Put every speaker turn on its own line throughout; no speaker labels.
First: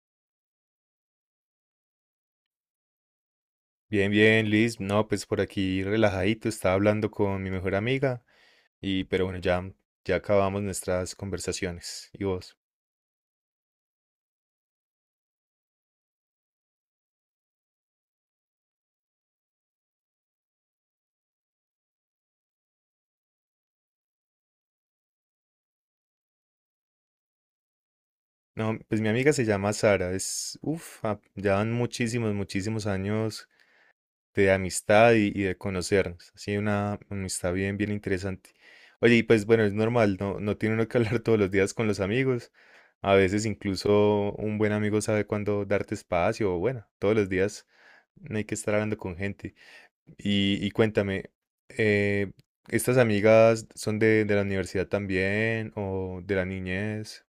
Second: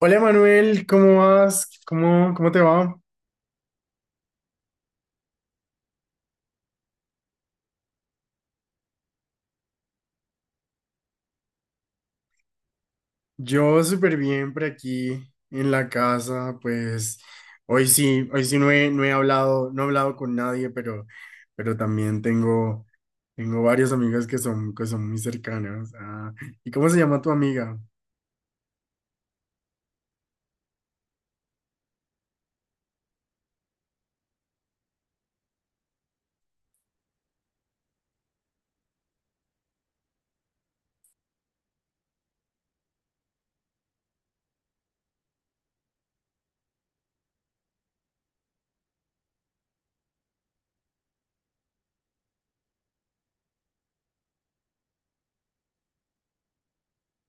Hola Manuel, ¿cómo vas? ¿Cómo te va?
Bien, bien, Liz. No, pues por aquí relajadito, estaba hablando con mi mejor amiga y pero bueno, ya acabamos nuestras conversaciones. ¿Y vos?
Yo súper bien por aquí en la casa, pues hoy sí no he hablado con nadie, pero también tengo varias amigas que son muy cercanas. Ah, ¿y cómo se llama tu amiga?
No, pues mi amiga se llama Sara, es, uff, ya van muchísimos, muchísimos años de amistad y de conocernos. Así una amistad bien, bien interesante. Oye, y pues bueno, es normal, no tiene uno que hablar todos los días con los amigos. A veces incluso un buen amigo sabe cuándo darte espacio, o bueno, todos los días no hay que estar hablando con gente. Y cuéntame, eh, ¿estas amigas son de la universidad también o de la niñez?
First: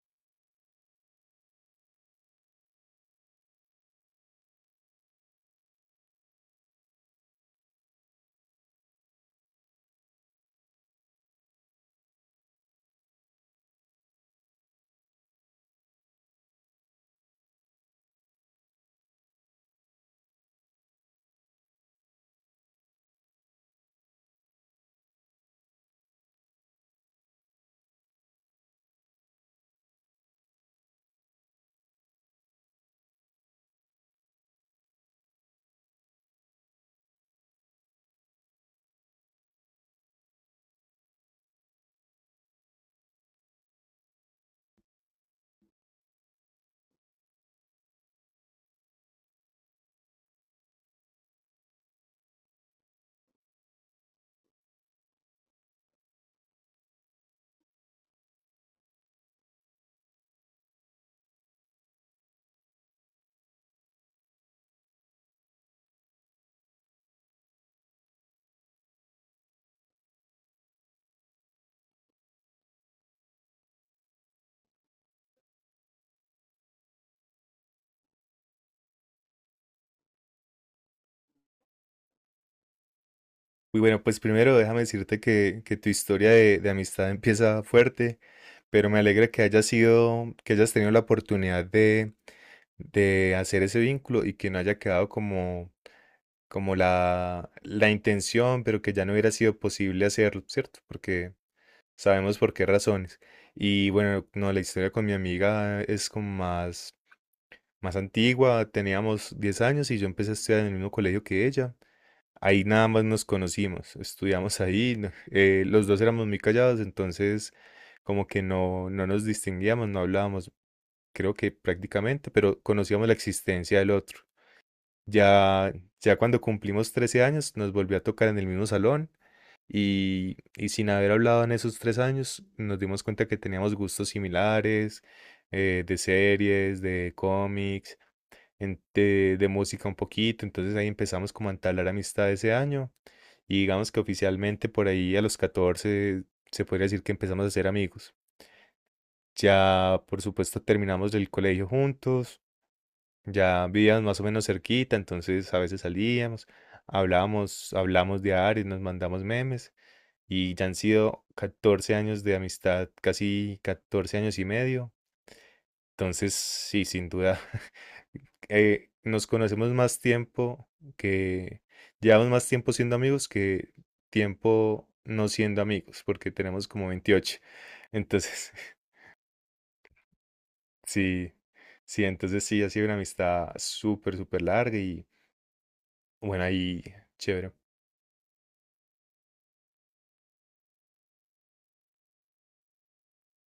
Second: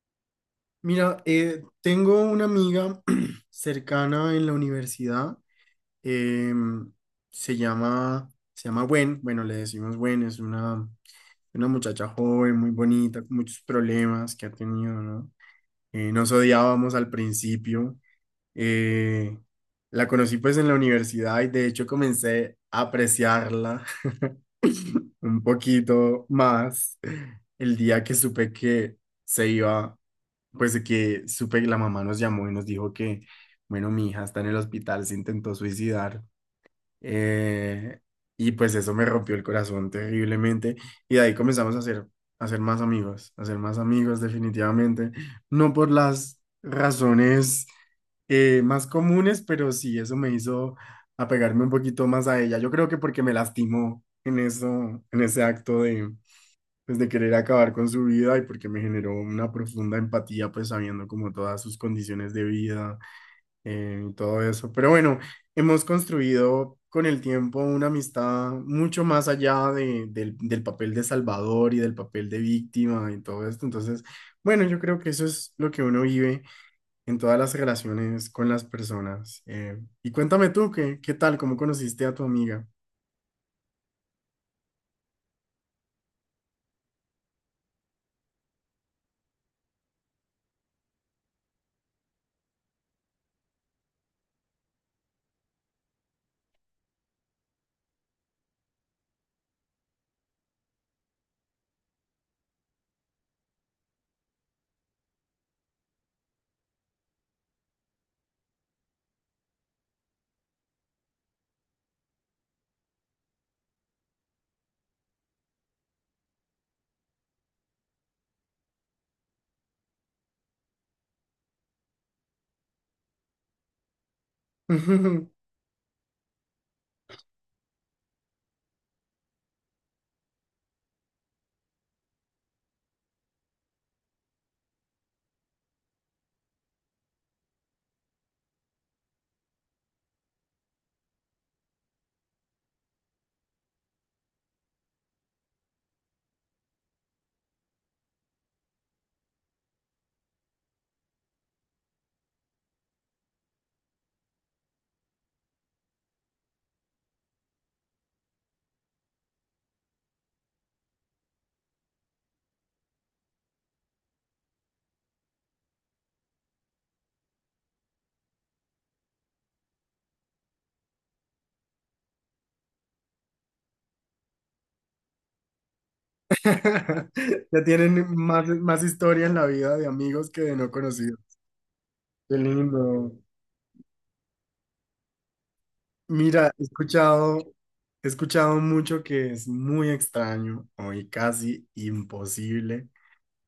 Mira, tengo una amiga cercana en la universidad, em, se llama, se llama Gwen, bueno, le decimos Gwen, es una... Una muchacha joven, muy bonita, con muchos problemas que ha tenido, ¿no? Nos odiábamos al principio. eh, la conocí pues en la universidad y de hecho comencé a apreciarla un poquito más el día que supe que se iba, pues que supe que la mamá nos llamó y nos dijo que, bueno, mi hija está en el hospital, se intentó suicidar. Eh, y pues eso me rompió el corazón terriblemente. Y de ahí comenzamos a ser más amigos, a ser más amigos definitivamente. No por las razones más comunes, pero sí eso me hizo apegarme un poquito más a ella. Yo creo que porque me lastimó en eso, en ese acto de, pues, de querer acabar con su vida y porque me generó una profunda empatía, pues sabiendo como todas sus condiciones de vida y todo eso. Pero bueno, hemos construido con el tiempo una amistad mucho más allá del papel de salvador y del papel de víctima y todo esto. Entonces, bueno, yo creo que eso es lo que uno vive en todas las relaciones con las personas. Y cuéntame tú, ¿qué tal? ¿Cómo conociste a tu amiga?
Uy, bueno, pues primero déjame decirte que tu historia de amistad empieza fuerte, pero me alegra que hayas tenido la oportunidad de hacer ese vínculo y que no haya quedado como la intención, pero que ya no hubiera sido posible hacerlo, ¿cierto? Porque sabemos por qué razones. Y bueno, no, la historia con mi amiga es como más antigua, teníamos 10 años y yo empecé a estudiar en el mismo colegio que ella. Ahí nada más nos conocimos, estudiamos ahí, los dos éramos muy callados, entonces como que no nos distinguíamos, no hablábamos, creo que prácticamente, pero conocíamos la existencia del otro. Ya, ya cuando cumplimos 13 años nos volvió a tocar en el mismo salón y sin haber hablado en esos 3 años nos dimos cuenta que teníamos gustos similares, de series, de cómics de música un poquito, entonces ahí empezamos como a entablar amistad ese año y digamos que oficialmente por ahí a los 14 se podría decir que empezamos a ser amigos. Ya por supuesto terminamos el colegio juntos, ya vivíamos más o menos cerquita, entonces a veces salíamos, hablábamos, hablamos diario, nos mandamos memes y ya han sido 14 años de amistad, casi 14 años y medio, entonces sí, sin duda. Nos conocemos más tiempo que llevamos más tiempo siendo amigos que tiempo no siendo amigos, porque tenemos como 28.
Ya tienen más,
Entonces,
más historia en la vida de amigos que de no conocidos.
sí, sí,
Qué
entonces sí, ha sido una
lindo.
amistad súper, súper larga y bueno,
Mira,
ahí, chévere.
he escuchado mucho que es muy extraño o y casi imposible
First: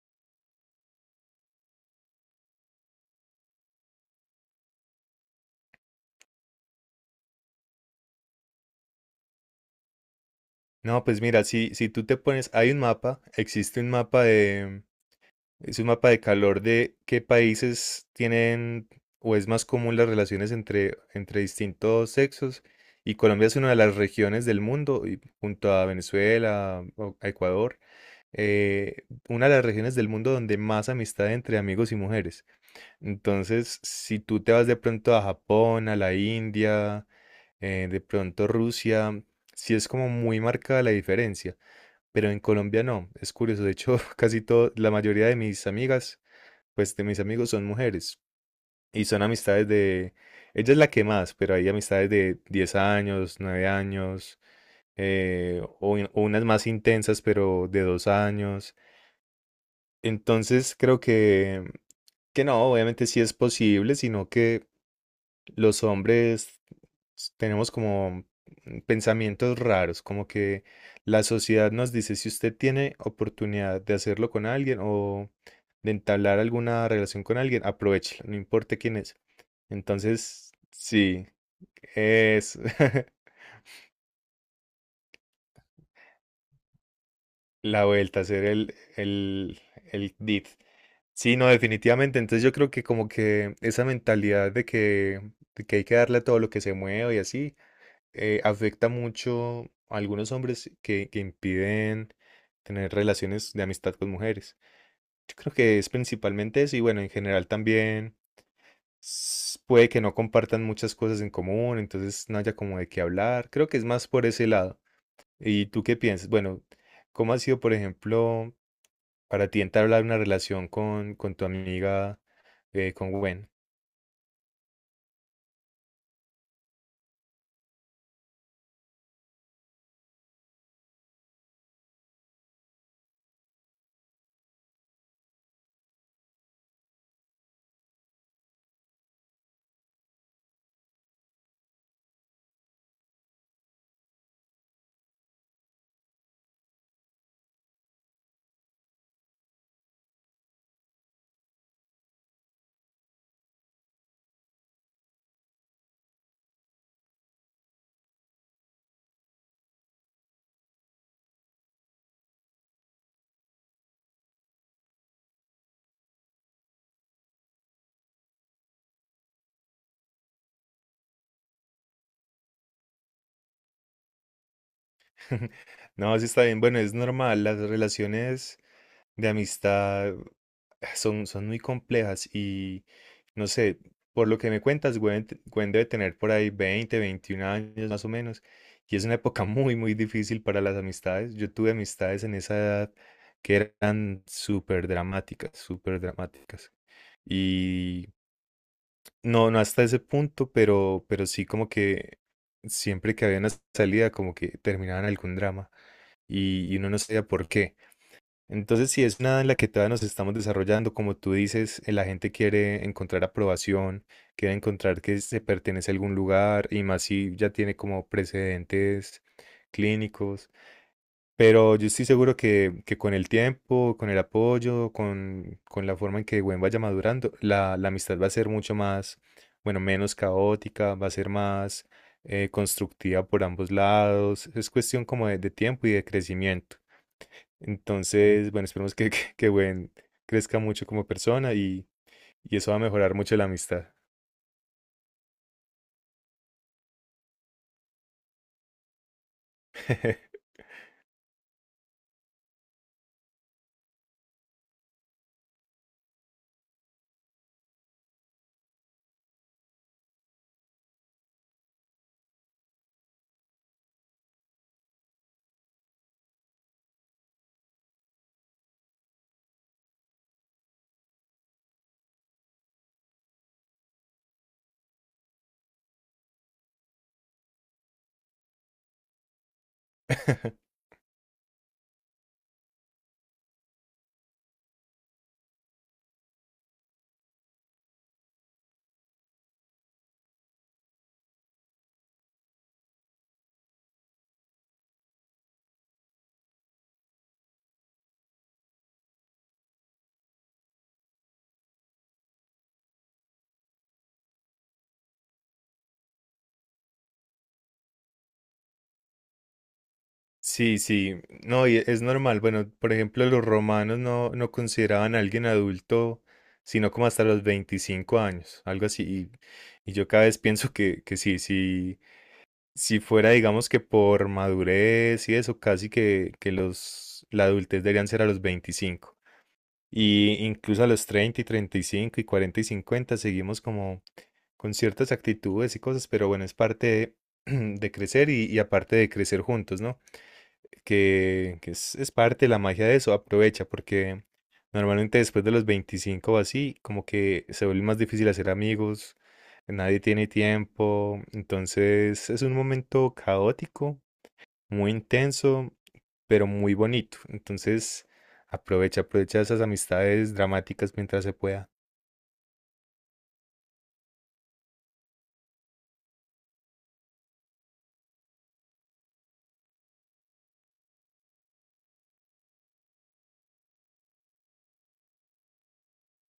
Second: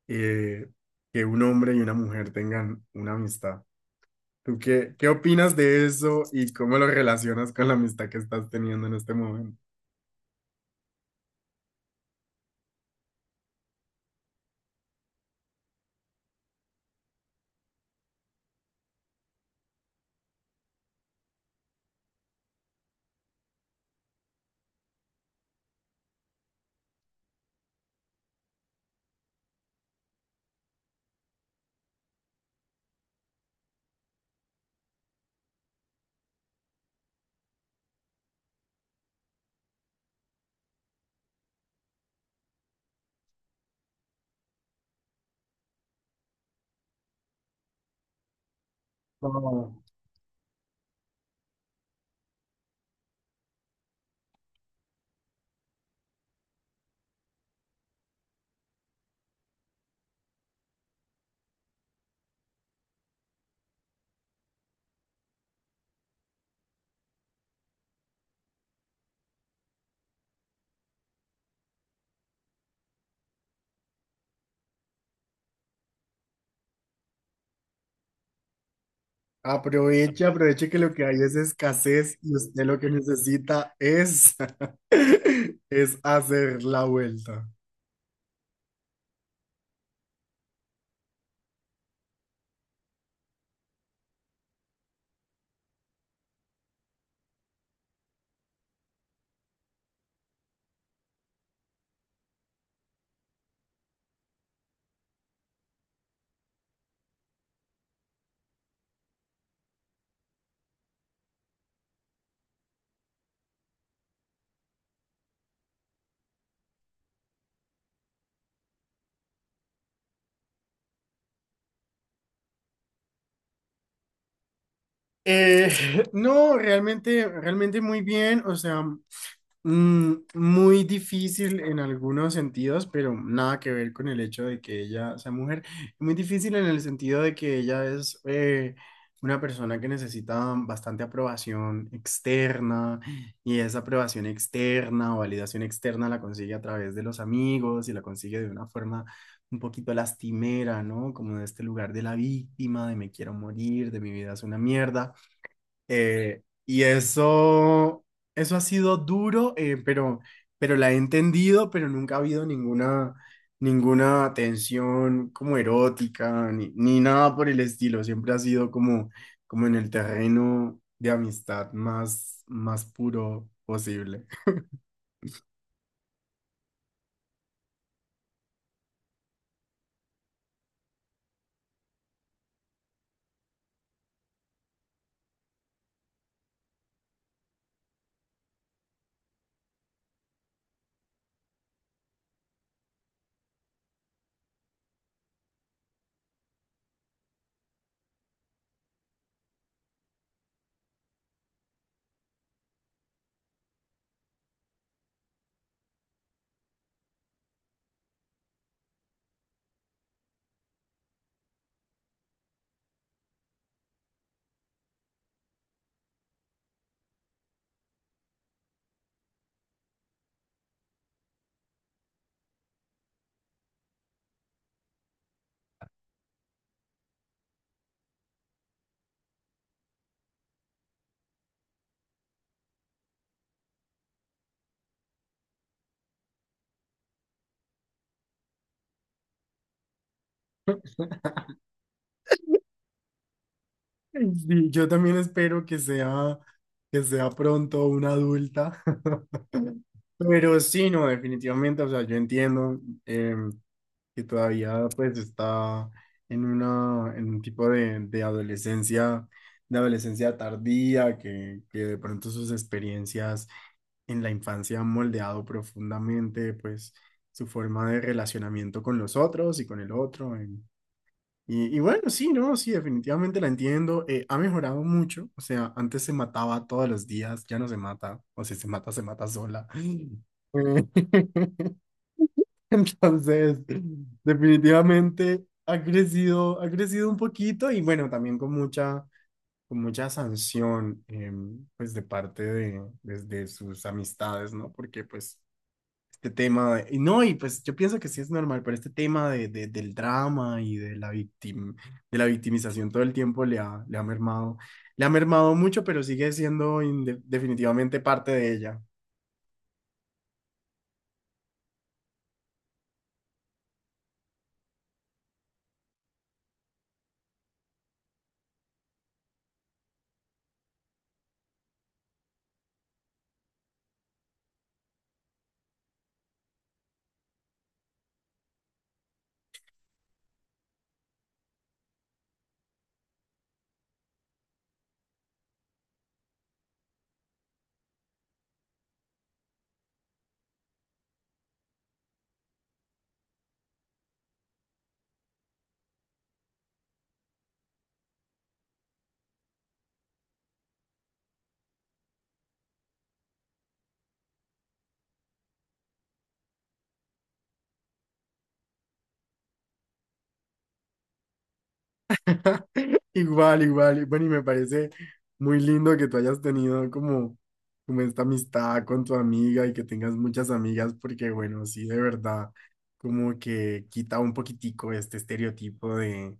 eh, que un hombre y una mujer tengan una amistad. ¿Tú qué opinas de eso y cómo lo relacionas con la amistad que estás teniendo en este momento?
No, pues mira, si tú te pones, existe un mapa de, es un mapa de calor de qué países tienen o es más común las relaciones entre distintos sexos. Y Colombia es una de las regiones del mundo, y junto a Venezuela, o a Ecuador, una de las regiones del mundo donde más amistad entre amigos y mujeres. Entonces, si tú te vas de pronto a Japón, a la India, de pronto Rusia, sí es como muy marcada la diferencia. Pero en Colombia no, es curioso. De hecho, la mayoría de mis amigas pues de mis amigos son mujeres y son amistades
No,
de, ella es la que más, pero hay amistades de 10 años, 9 años, o unas más intensas, pero de 2 años. Entonces creo que no, obviamente sí es posible, sino que los hombres tenemos como pensamientos raros, como que la sociedad nos dice si usted tiene oportunidad de hacerlo con alguien o de entablar alguna relación con alguien, aprovéchela, no importa quién es.
aproveche,
Entonces,
aproveche que lo que hay
sí,
es escasez y
es
usted lo que necesita es, es hacer la vuelta.
la vuelta, hacer el, el dit. Sí, no, definitivamente. Entonces yo creo que como que esa mentalidad de que hay que darle a todo lo que se mueve y así, afecta mucho a algunos hombres que impiden tener relaciones de amistad con mujeres. Yo creo que es principalmente eso y bueno, en general también puede que no compartan muchas cosas en común, entonces no haya como de qué hablar. Creo que es más por ese lado. ¿Y tú qué piensas? Bueno, ¿cómo ha sido, por ejemplo, para ti entablar una relación con tu amiga, con Gwen?
Eh, no, realmente, realmente muy bien. O sea, mm, muy difícil en algunos sentidos, pero nada que ver con el hecho de que ella sea mujer. Muy difícil en el sentido de que ella es una persona que necesita bastante aprobación externa y esa aprobación externa o validación externa la consigue a través de los amigos y la consigue de una forma un poquito lastimera, ¿no? Como de este lugar de la víctima, de me quiero morir, de mi vida es una mierda. Y eso, eso ha sido duro, pero la he entendido, pero nunca ha habido ninguna tensión como erótica, ni, ni nada por el estilo. Siempre ha sido como, como en el terreno de amistad más, más puro posible.
No, sí está bien. Bueno, es normal. Las relaciones de amistad son muy complejas y no sé, por lo que me cuentas, Gwen, debe tener por ahí 20 21 años más o menos. Y es una época muy, muy difícil para las amistades. Yo tuve amistades en esa edad que eran súper dramáticas, súper dramáticas. Y no hasta ese punto, pero sí como que siempre que había una salida, como que terminaban algún drama y uno no sabía por qué. Entonces, si es una en la que todavía nos estamos desarrollando, como tú dices, la gente quiere encontrar aprobación, quiere encontrar que se pertenece a algún lugar y más si ya tiene como precedentes clínicos. Pero yo estoy seguro que con el tiempo, con el apoyo, con la forma en que Gwen vaya madurando, la amistad va a ser mucho más, bueno, menos caótica, va a ser más constructiva por ambos lados. Es cuestión como de tiempo y de crecimiento. Entonces, bueno, esperemos que Gwen crezca mucho como persona y eso va a mejorar mucho la amistad.
Sí, yo también espero que sea pronto una adulta. Pero sí, no, definitivamente, o sea, yo entiendo. Que todavía pues está en una, en un tipo de adolescencia, de adolescencia tardía, que de pronto sus experiencias en la infancia han moldeado profundamente pues su forma de relacionamiento con los otros y con el otro. Y, y bueno, sí, no, sí, definitivamente la entiendo. Ha mejorado mucho, o sea, antes se mataba todos los días, ya no se mata, o si se mata, se mata sola. Eh, entonces, definitivamente ha crecido un poquito y bueno, también con mucha sanción, pues de parte de sus amistades, ¿no? Porque pues este tema, de- y no, y pues yo pienso que sí es normal, pero este tema del drama y de la de la victimización todo el tiempo le ha mermado mucho, pero sigue siendo definitivamente parte de ella.
Sí, sí, no, y es normal. Bueno, por ejemplo, los romanos no consideraban a alguien adulto sino como hasta los 25 años, algo así. Y yo cada vez pienso que sí, sí si fuera, digamos que por madurez y eso, casi que la adultez deberían ser a los 25. Y incluso a los 30 y 35 y 40 y 50 seguimos como con ciertas actitudes y cosas, pero bueno, es parte de, de crecer y aparte de crecer juntos, ¿no? Que es, parte de la magia de eso, aprovecha, porque normalmente después de los 25 o así, como que se vuelve más difícil hacer amigos, nadie tiene tiempo, entonces es un momento caótico, muy intenso, pero muy bonito, entonces aprovecha, aprovecha esas amistades dramáticas mientras se pueda.
Igual, igual. Y bueno, y me parece muy lindo que tú hayas tenido como, como esta amistad con tu amiga y que tengas muchas amigas, porque bueno, sí, de verdad, como que quita un poquitico este estereotipo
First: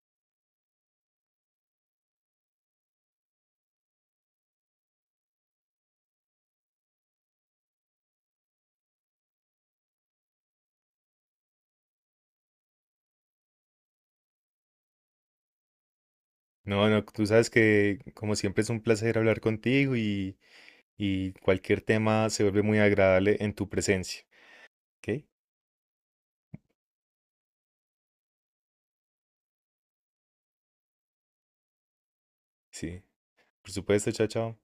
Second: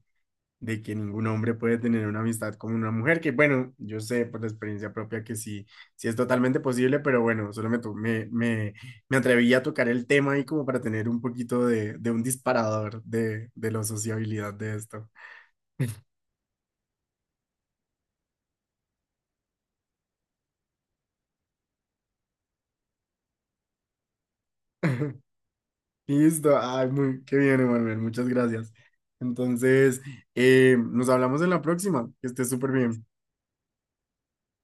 de que ningún hombre puede tener una amistad con una mujer, que bueno, yo sé por la experiencia propia que sí, sí es totalmente posible, pero bueno, solo me, to- me, me, me atreví a tocar el tema ahí como para tener un poquito de un disparador de la sociabilidad de esto.
No, no, tú sabes que como siempre es un placer hablar contigo y cualquier tema se vuelve muy agradable en tu presencia. ¿Ok?
Listo, ay, muy, qué bien, Emanuel, muchas gracias. Entonces, nos hablamos en la próxima, que estés súper
Sí.
bien.
Por supuesto, chao, chao.